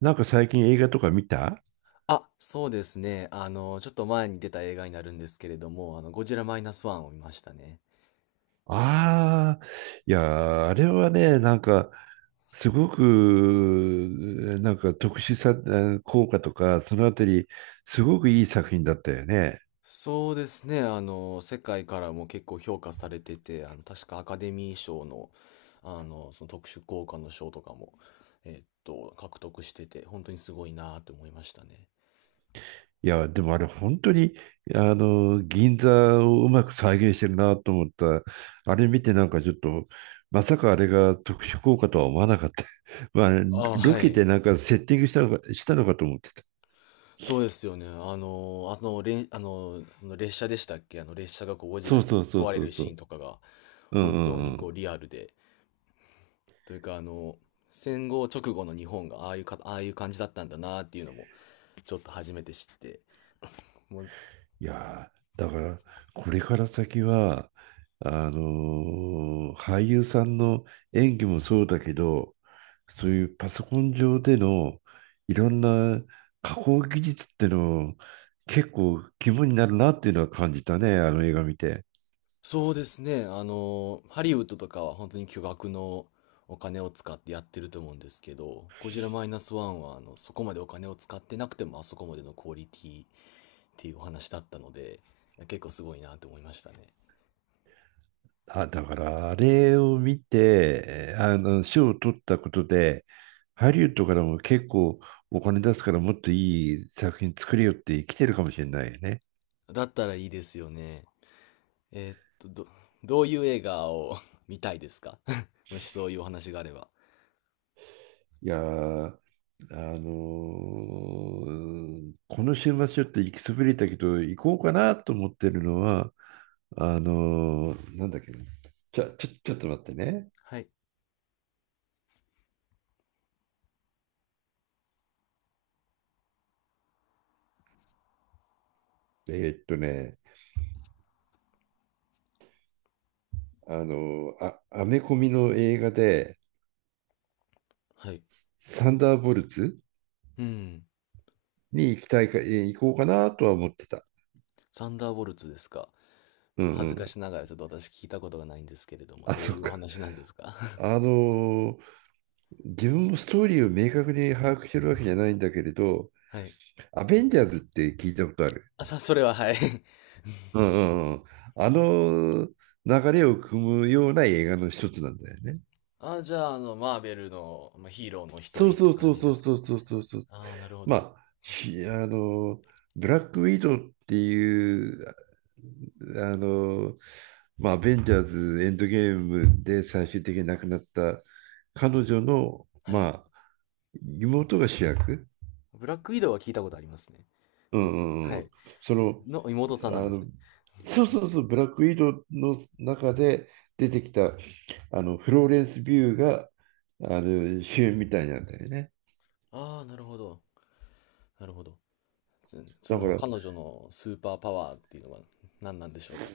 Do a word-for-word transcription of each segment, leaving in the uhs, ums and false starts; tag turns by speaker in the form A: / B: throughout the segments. A: なんか最近映画とか見た？
B: あ、そうですね。あの、ちょっと前に出た映画になるんですけれども、あの、ゴジラマイナスワンを見ましたね。
A: ああ。いやー、あれはね、なんか、すごく、なんか特殊さ、えー効果とか、そのあたり、すごくいい作品だったよね。
B: そうですね。あの、世界からも結構評価されてて、あの、確かアカデミー賞の、あの、その特殊効果の賞とかも、えっと、獲得してて、本当にすごいなと思いましたね。
A: いや、でもあれ、本当に、あの、銀座をうまく再現してるなと思った。あれ見て、なんかちょっと、まさかあれが特殊効果とは思わなかった。まあ、
B: あ、
A: ロ
B: は
A: ケ
B: い。
A: でなんかセッティングしたのか、したのかと思ってた。
B: そうですよね。あの、あの、れん、あの、あの列車でしたっけ、あの、列車がこう、ゴジ
A: そ
B: ラ
A: う
B: に
A: そうそう
B: 壊れ
A: そう
B: る
A: そ
B: シーン
A: う。
B: とかが、
A: うん
B: 本
A: う
B: 当に
A: んう
B: こ
A: ん。
B: う、リアルで、というか、あの、戦後直後の日本がああいうか、ああいう感じだったんだなっていうのも、ちょっと初めて知って。もう、
A: いやー、だから、これから先は、あのー俳優さんの演技もそうだけど、そういうパソコン上でのいろんな加工技術っての結構肝になるなっていうのは感じたね、あの映画見て。
B: そうですね、あの、ハリウッドとかは本当に巨額のお金を使ってやってると思うんですけど、ゴジラマイナスワンは、あの、そこまでお金を使ってなくてもあそこまでのクオリティっていうお話だったので、結構すごいなと思いましたね。
A: あ、だからあれを見て、あの、賞を取ったことで、ハリウッドからも結構お金出すからもっといい作品作れよって来てるかもしれないよね。
B: だったらいいですよね。えーっと、ど、どういう映画を 見たいですか？ もしそういうお話があれば。
A: いやー、あのーこの週末ちょっと行きそびれたけど、行こうかなと思ってるのは、あのーなんだっけな。ちょ、ちょ、ちょっと待ってね。
B: はい。
A: えーっとね、あのーあ、アメコミの映画で、
B: はい。
A: サンダーボルツ
B: うん。
A: に行きたいか、えー行こうかなとは思ってた。
B: サンダーボルツですか。ち
A: う
B: ょっ
A: んう
B: と恥ずか
A: ん。
B: しながらちょっと私聞いたことがないんですけれども、
A: あ、
B: どう
A: そ
B: い
A: っ
B: うお
A: か。
B: 話なんですか？
A: あのー自分もストーリーを明確に把握してるわけじゃないんだけれど、
B: はい。
A: アベンジャーズって聞いたことある？
B: あ、さ、それははい。
A: うんうんうん。あの流れを組むような映画の一つなんだよね。
B: あ、じゃあ、あの、マーベルの、まあ、ヒーローの一
A: そう
B: 人って
A: そう
B: 感
A: そう
B: じ
A: そ
B: で
A: う
B: す
A: そ
B: かね。
A: うそうそうそう。
B: ああ、なるほ
A: ま
B: ど。
A: あ、しあの、ブラックウィドウっていう、あの、まあ、アベンジャーズエンドゲームで最終的に亡くなった彼女の、
B: はい。
A: まあ、妹が主役。
B: ブラックウィドウは聞いたことありますね。
A: うんうん
B: は
A: うん。
B: い。
A: その、
B: の妹さんなん
A: あ
B: です
A: の、
B: ね。
A: そうそうそう、ブラックウィドウの中で出てきた、あの、フローレンス・ビューが、あの、主演みたいなんだよね。
B: ああ、なるほど。なるほど。そそ
A: だか
B: の
A: ら、
B: 彼女のスーパーパワーっていうのは何なんでしょうか。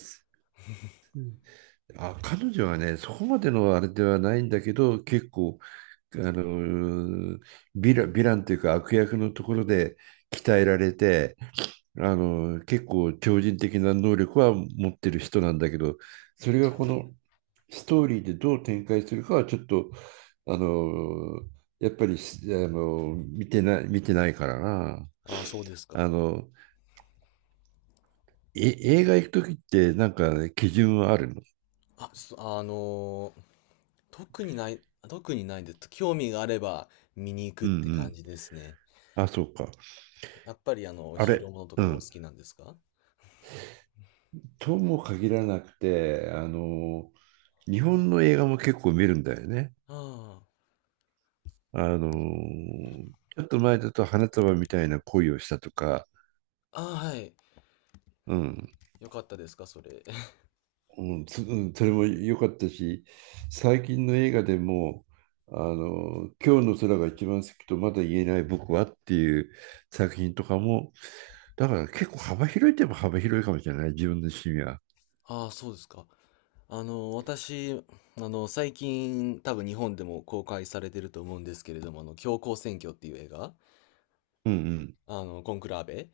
A: うんあ、彼女はね、そこまでのあれではないんだけど、結構、あの、ヴィラ、ヴィランというか悪役のところで鍛えられて、あの、結構超人的な能力は持ってる人なんだけど、それがこのストーリーでどう展開するかはちょっと、あの、やっぱりすあの、見てない、見てないからな。
B: ああ、そうですか。
A: あの、え、映画行くときってなんかね基準はあるの？
B: あ、そあのー特にない、特にないです。興味があれば見に行く
A: う
B: っ
A: んう
B: て感
A: ん。
B: じですね。
A: あ、そうか。
B: やっぱりあの、
A: あ
B: ヒーロ
A: れ、
B: ーものとか
A: う
B: がお好
A: ん。
B: きなんですか？
A: とも限らなくて、あの、日本の映画も結構見るんだよね。
B: あ
A: あの、ちょっと前だと花束みたいな恋をしたとか、
B: あ、ああ、はい。
A: うん、
B: よかったですか、それ。
A: うん、そうんそれも良かったし、最近の映画でも、あの、今日の空が一番好きとまだ言えない僕はっていう作品とかも、だから結構幅広いといえば幅広いかもしれない、自分の趣味は。
B: ああ、そうですか。あの、私、あの、最近、多分日本でも公開されてると思うんですけれども、あの、教皇選挙っていう映画、
A: うんうん。
B: あの、コンクラーベ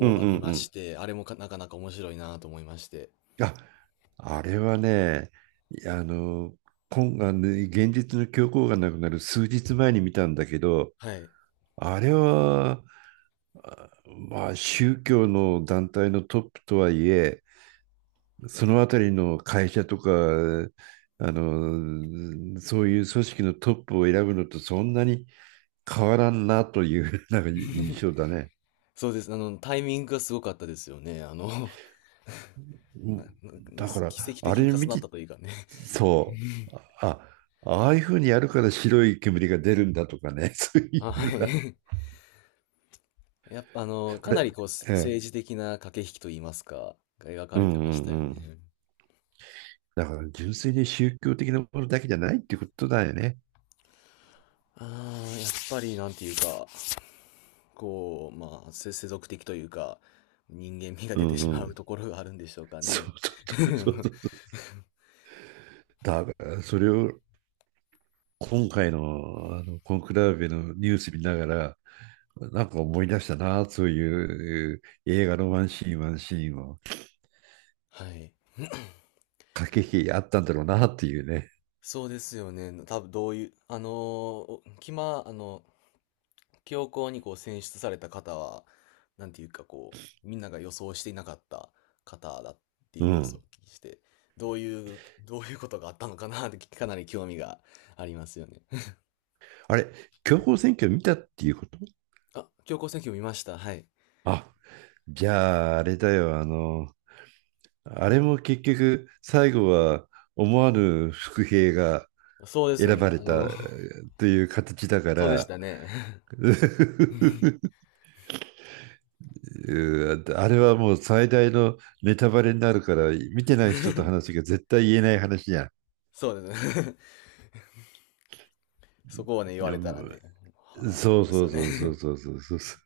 A: うんう
B: あ
A: ん
B: り
A: う
B: まし
A: ん。
B: て、あれもかなかなか面白いなと思いまして。
A: あ、あれはね、あの、今あの現実の教皇がなくなる数日前に見たんだけど、
B: はい。
A: あれは、まあ、宗教の団体のトップとはいえ、そのあたりの会社とか、あの、そういう組織のトップを選ぶのとそんなに変わらんなという なんか印象だね。
B: そうです。あの、タイミングがすごかったですよね。あの、
A: う
B: な
A: ん。
B: なな
A: だか
B: 奇
A: ら、
B: 跡
A: あ
B: 的に
A: れ
B: 重
A: 見
B: なっ
A: て、
B: たというかね。
A: そう、あ、ああいうふうにやるから白い煙が出るんだとかね、そう い
B: あ、
A: う
B: は
A: のが、
B: い。やっぱあの、
A: あ
B: かなり
A: れ、
B: こう、
A: ええ、
B: 政治的な駆け引きといいますか、が描か
A: うん
B: れ
A: う
B: て
A: ん
B: ま
A: う
B: したよね。
A: ん。だから純粋に宗教的なものだけじゃないってことだよね。
B: ああ、やっぱりなんていうか、こう、まあ、せ世俗的というか、人間味が
A: う
B: 出て
A: ん
B: し
A: う
B: まう
A: ん。
B: ところがあるんでしょうか
A: そう
B: ね。
A: そ
B: あ
A: うそう
B: の、
A: そう。だから、それを今回の、あのコンクラーベのニュース見ながら、なんか思い出したな、そういう映画のワンシーン、ワンシーンを
B: はい。
A: 駆け引きあったんだろうなっていうね。
B: そうですよね。多分どういう、あの、おキマ、あの、教皇にこう選出された方は、なんていうかこう、みんなが予想していなかった方だってい
A: う
B: うニュースをお
A: ん。
B: 聞きして、どういう、どういうことがあったのかなってかなり興味がありますよね。
A: あれ、強行選挙見たっていうこと？
B: あ、教皇選挙見ました。はい。
A: あ、じゃああれだよ、あの、あれも結局最後は思わぬ伏兵が
B: そうですよ
A: 選ば
B: ね。
A: れ
B: あ
A: たえ
B: の、
A: ーという形だか
B: そうでし
A: ら、
B: たね。
A: うーあれはもう最大のネタバレになるから、見てない人と話が絶対言えない話じゃん。
B: そうですね。そこをね、言われたらね、
A: うん。
B: はあ、あ
A: そ
B: り
A: う
B: ま
A: そ
B: すよ
A: う
B: ね。
A: そうそう そうそうそうそう。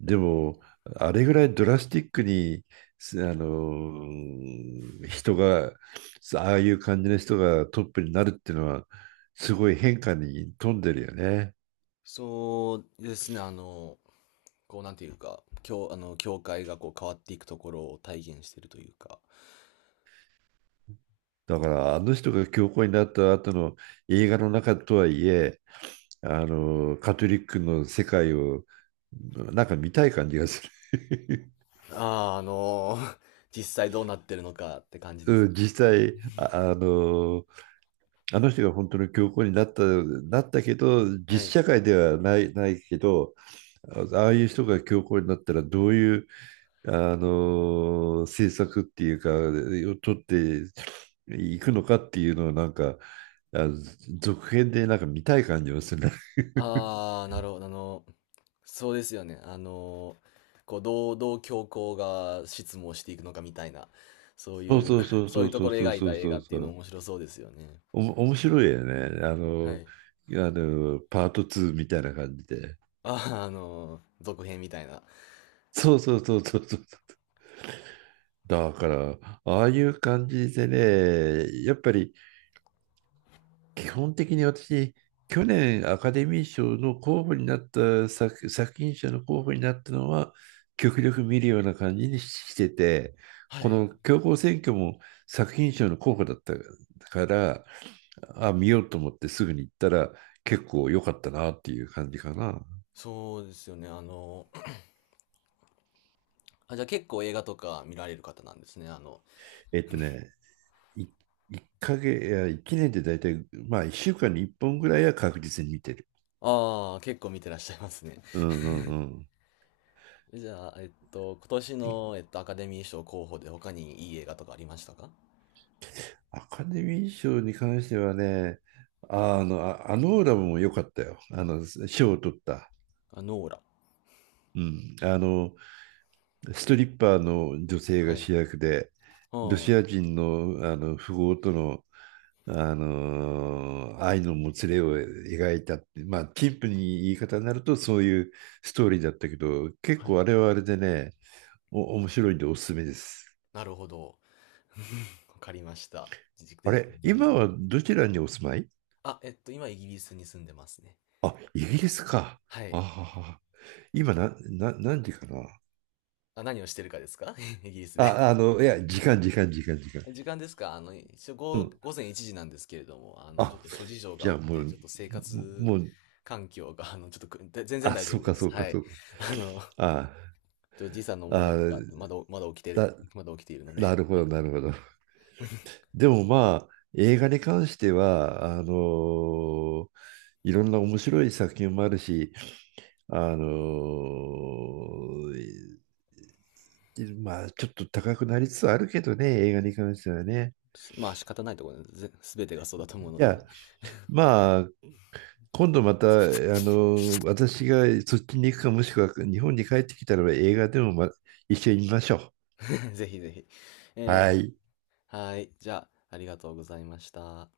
A: でも、あれぐらいドラスティックに、すあの人が、ああいう感じの人がトップになるっていうのは、すごい変化に富んでるよね。
B: そうですね、あの、こうなんていうか、教、あの、教会がこう変わっていくところを体現しているというか、
A: だからあの人が教皇になった後の映画の中とはいえ、あのカトリックの世界をなんか見たい感じがする。
B: ああ、あの、実際どうなってるのかって感じ です。
A: うん。実際あ、あのあの人が本当の教皇になった、なったけど
B: は
A: 実
B: い。
A: 社会ではない、ないけどあああいう人が教皇になったらどういうあの政策っていうか、を取っていくのかっていうのをなんか、あ続編でなんか見たい感じもするね。
B: ああ、なるほど。あの、そうですよね。あの、こう、どう、どう教皇が執務をしていくのかみたいな、そう
A: そう
B: いう、
A: そうそ う
B: そう
A: そ
B: いう
A: う
B: と
A: そ
B: こ
A: う
B: ろを
A: そう
B: 描い
A: そ
B: た
A: う
B: 映
A: そ
B: 画
A: う
B: ってい
A: そ
B: うの
A: う。
B: 面白そうですよね。
A: おも、面白いよね。あ
B: は
A: の、
B: い。
A: あの、パートパートツーみたいな感じで。
B: ああ、あの、続編みたいな。
A: そうそうそうそうそう。だから、ああいう感じでね、やっぱり基本的に私、去年アカデミー賞の候補になった作、作品賞の候補になったのは、極力見るような感じにしてて、
B: は
A: こ
B: い。
A: の強行選挙も作品賞の候補だったから、あ、見ようと思ってすぐに行ったら、結構良かったなっていう感じかな。
B: そうですよね。あの、あ、じゃあ結構映画とか見られる方なんですね。あの、
A: えっとね、いいっかげつ、いや、いちねんで大体、まあいっしゅうかんにいっぽんぐらいは確実に見てる。
B: ああ、結構見てらっしゃいますね。
A: うんうんうん。
B: じゃあ、えっと、今年の、えっと、アカデミー賞候補で他にいい映画とかありましたか？
A: アカデミー賞に関してはね、あの、あ、あのオーラムも良かったよ。あの、賞を取った。
B: あ、ノーラ。
A: うん。あの、ストリッパーの女性
B: は
A: が
B: い。う
A: 主役で、ロ
B: ん。
A: シ
B: は
A: ア人の、あの富豪との、あの愛のもつれを描いたって、まあ、陳腐に言い方になるとそういうストーリーだったけど、結構あれ
B: い。
A: はあれでね、お、面白いんでおすすめです。
B: なるほど。わかりました。ぜ、
A: あ
B: ぜ
A: れ、
B: ぜひ。
A: 今はどちらにお住まい？
B: あ、えっと、今イギリスに住んでますね。
A: あ、イギリスか。
B: は
A: あ
B: い。
A: はは。今な、な、何時かな
B: あ、何をしてるかですか？ イギリスで。
A: あ？あの、いや、時間、時間、時間、時間。
B: 時間ですか？あの、一応
A: う
B: 午、
A: ん。
B: 午前いちじなんですけれども、あの、ちょ
A: あ、
B: っと諸事情
A: じ
B: があ
A: ゃ
B: っ
A: あも
B: て、ち
A: う、
B: ょっと生活
A: もう、
B: 環境が、あの、ちょっとく、で全然
A: あ、
B: 大丈
A: そう
B: 夫で
A: か、
B: す。
A: そうか、
B: はい。
A: そうか。
B: あの、
A: あ
B: と時差の問題と
A: あ、
B: か、まだ、まだ起きて、
A: だ、
B: まだ起きているので、
A: なるほ
B: は
A: ど、
B: い。
A: なるほど。でもまあ、映画に関しては、あのーいろんな面白い作品もあるし、あのーまあ、ちょっと高くなりつつあるけどね、映画に関してはね。
B: まあ仕方ないところで、す全てがそうだと思うの
A: じ
B: で、
A: ゃあ、まあ、今度また、あの、私がそっちに行くか、もしくは日本に帰ってきたらば映画でも、ま、一緒に見ましょ
B: ぜひぜひ。
A: う。
B: え
A: はい。
B: ー、はい。じゃあ、ありがとうございました。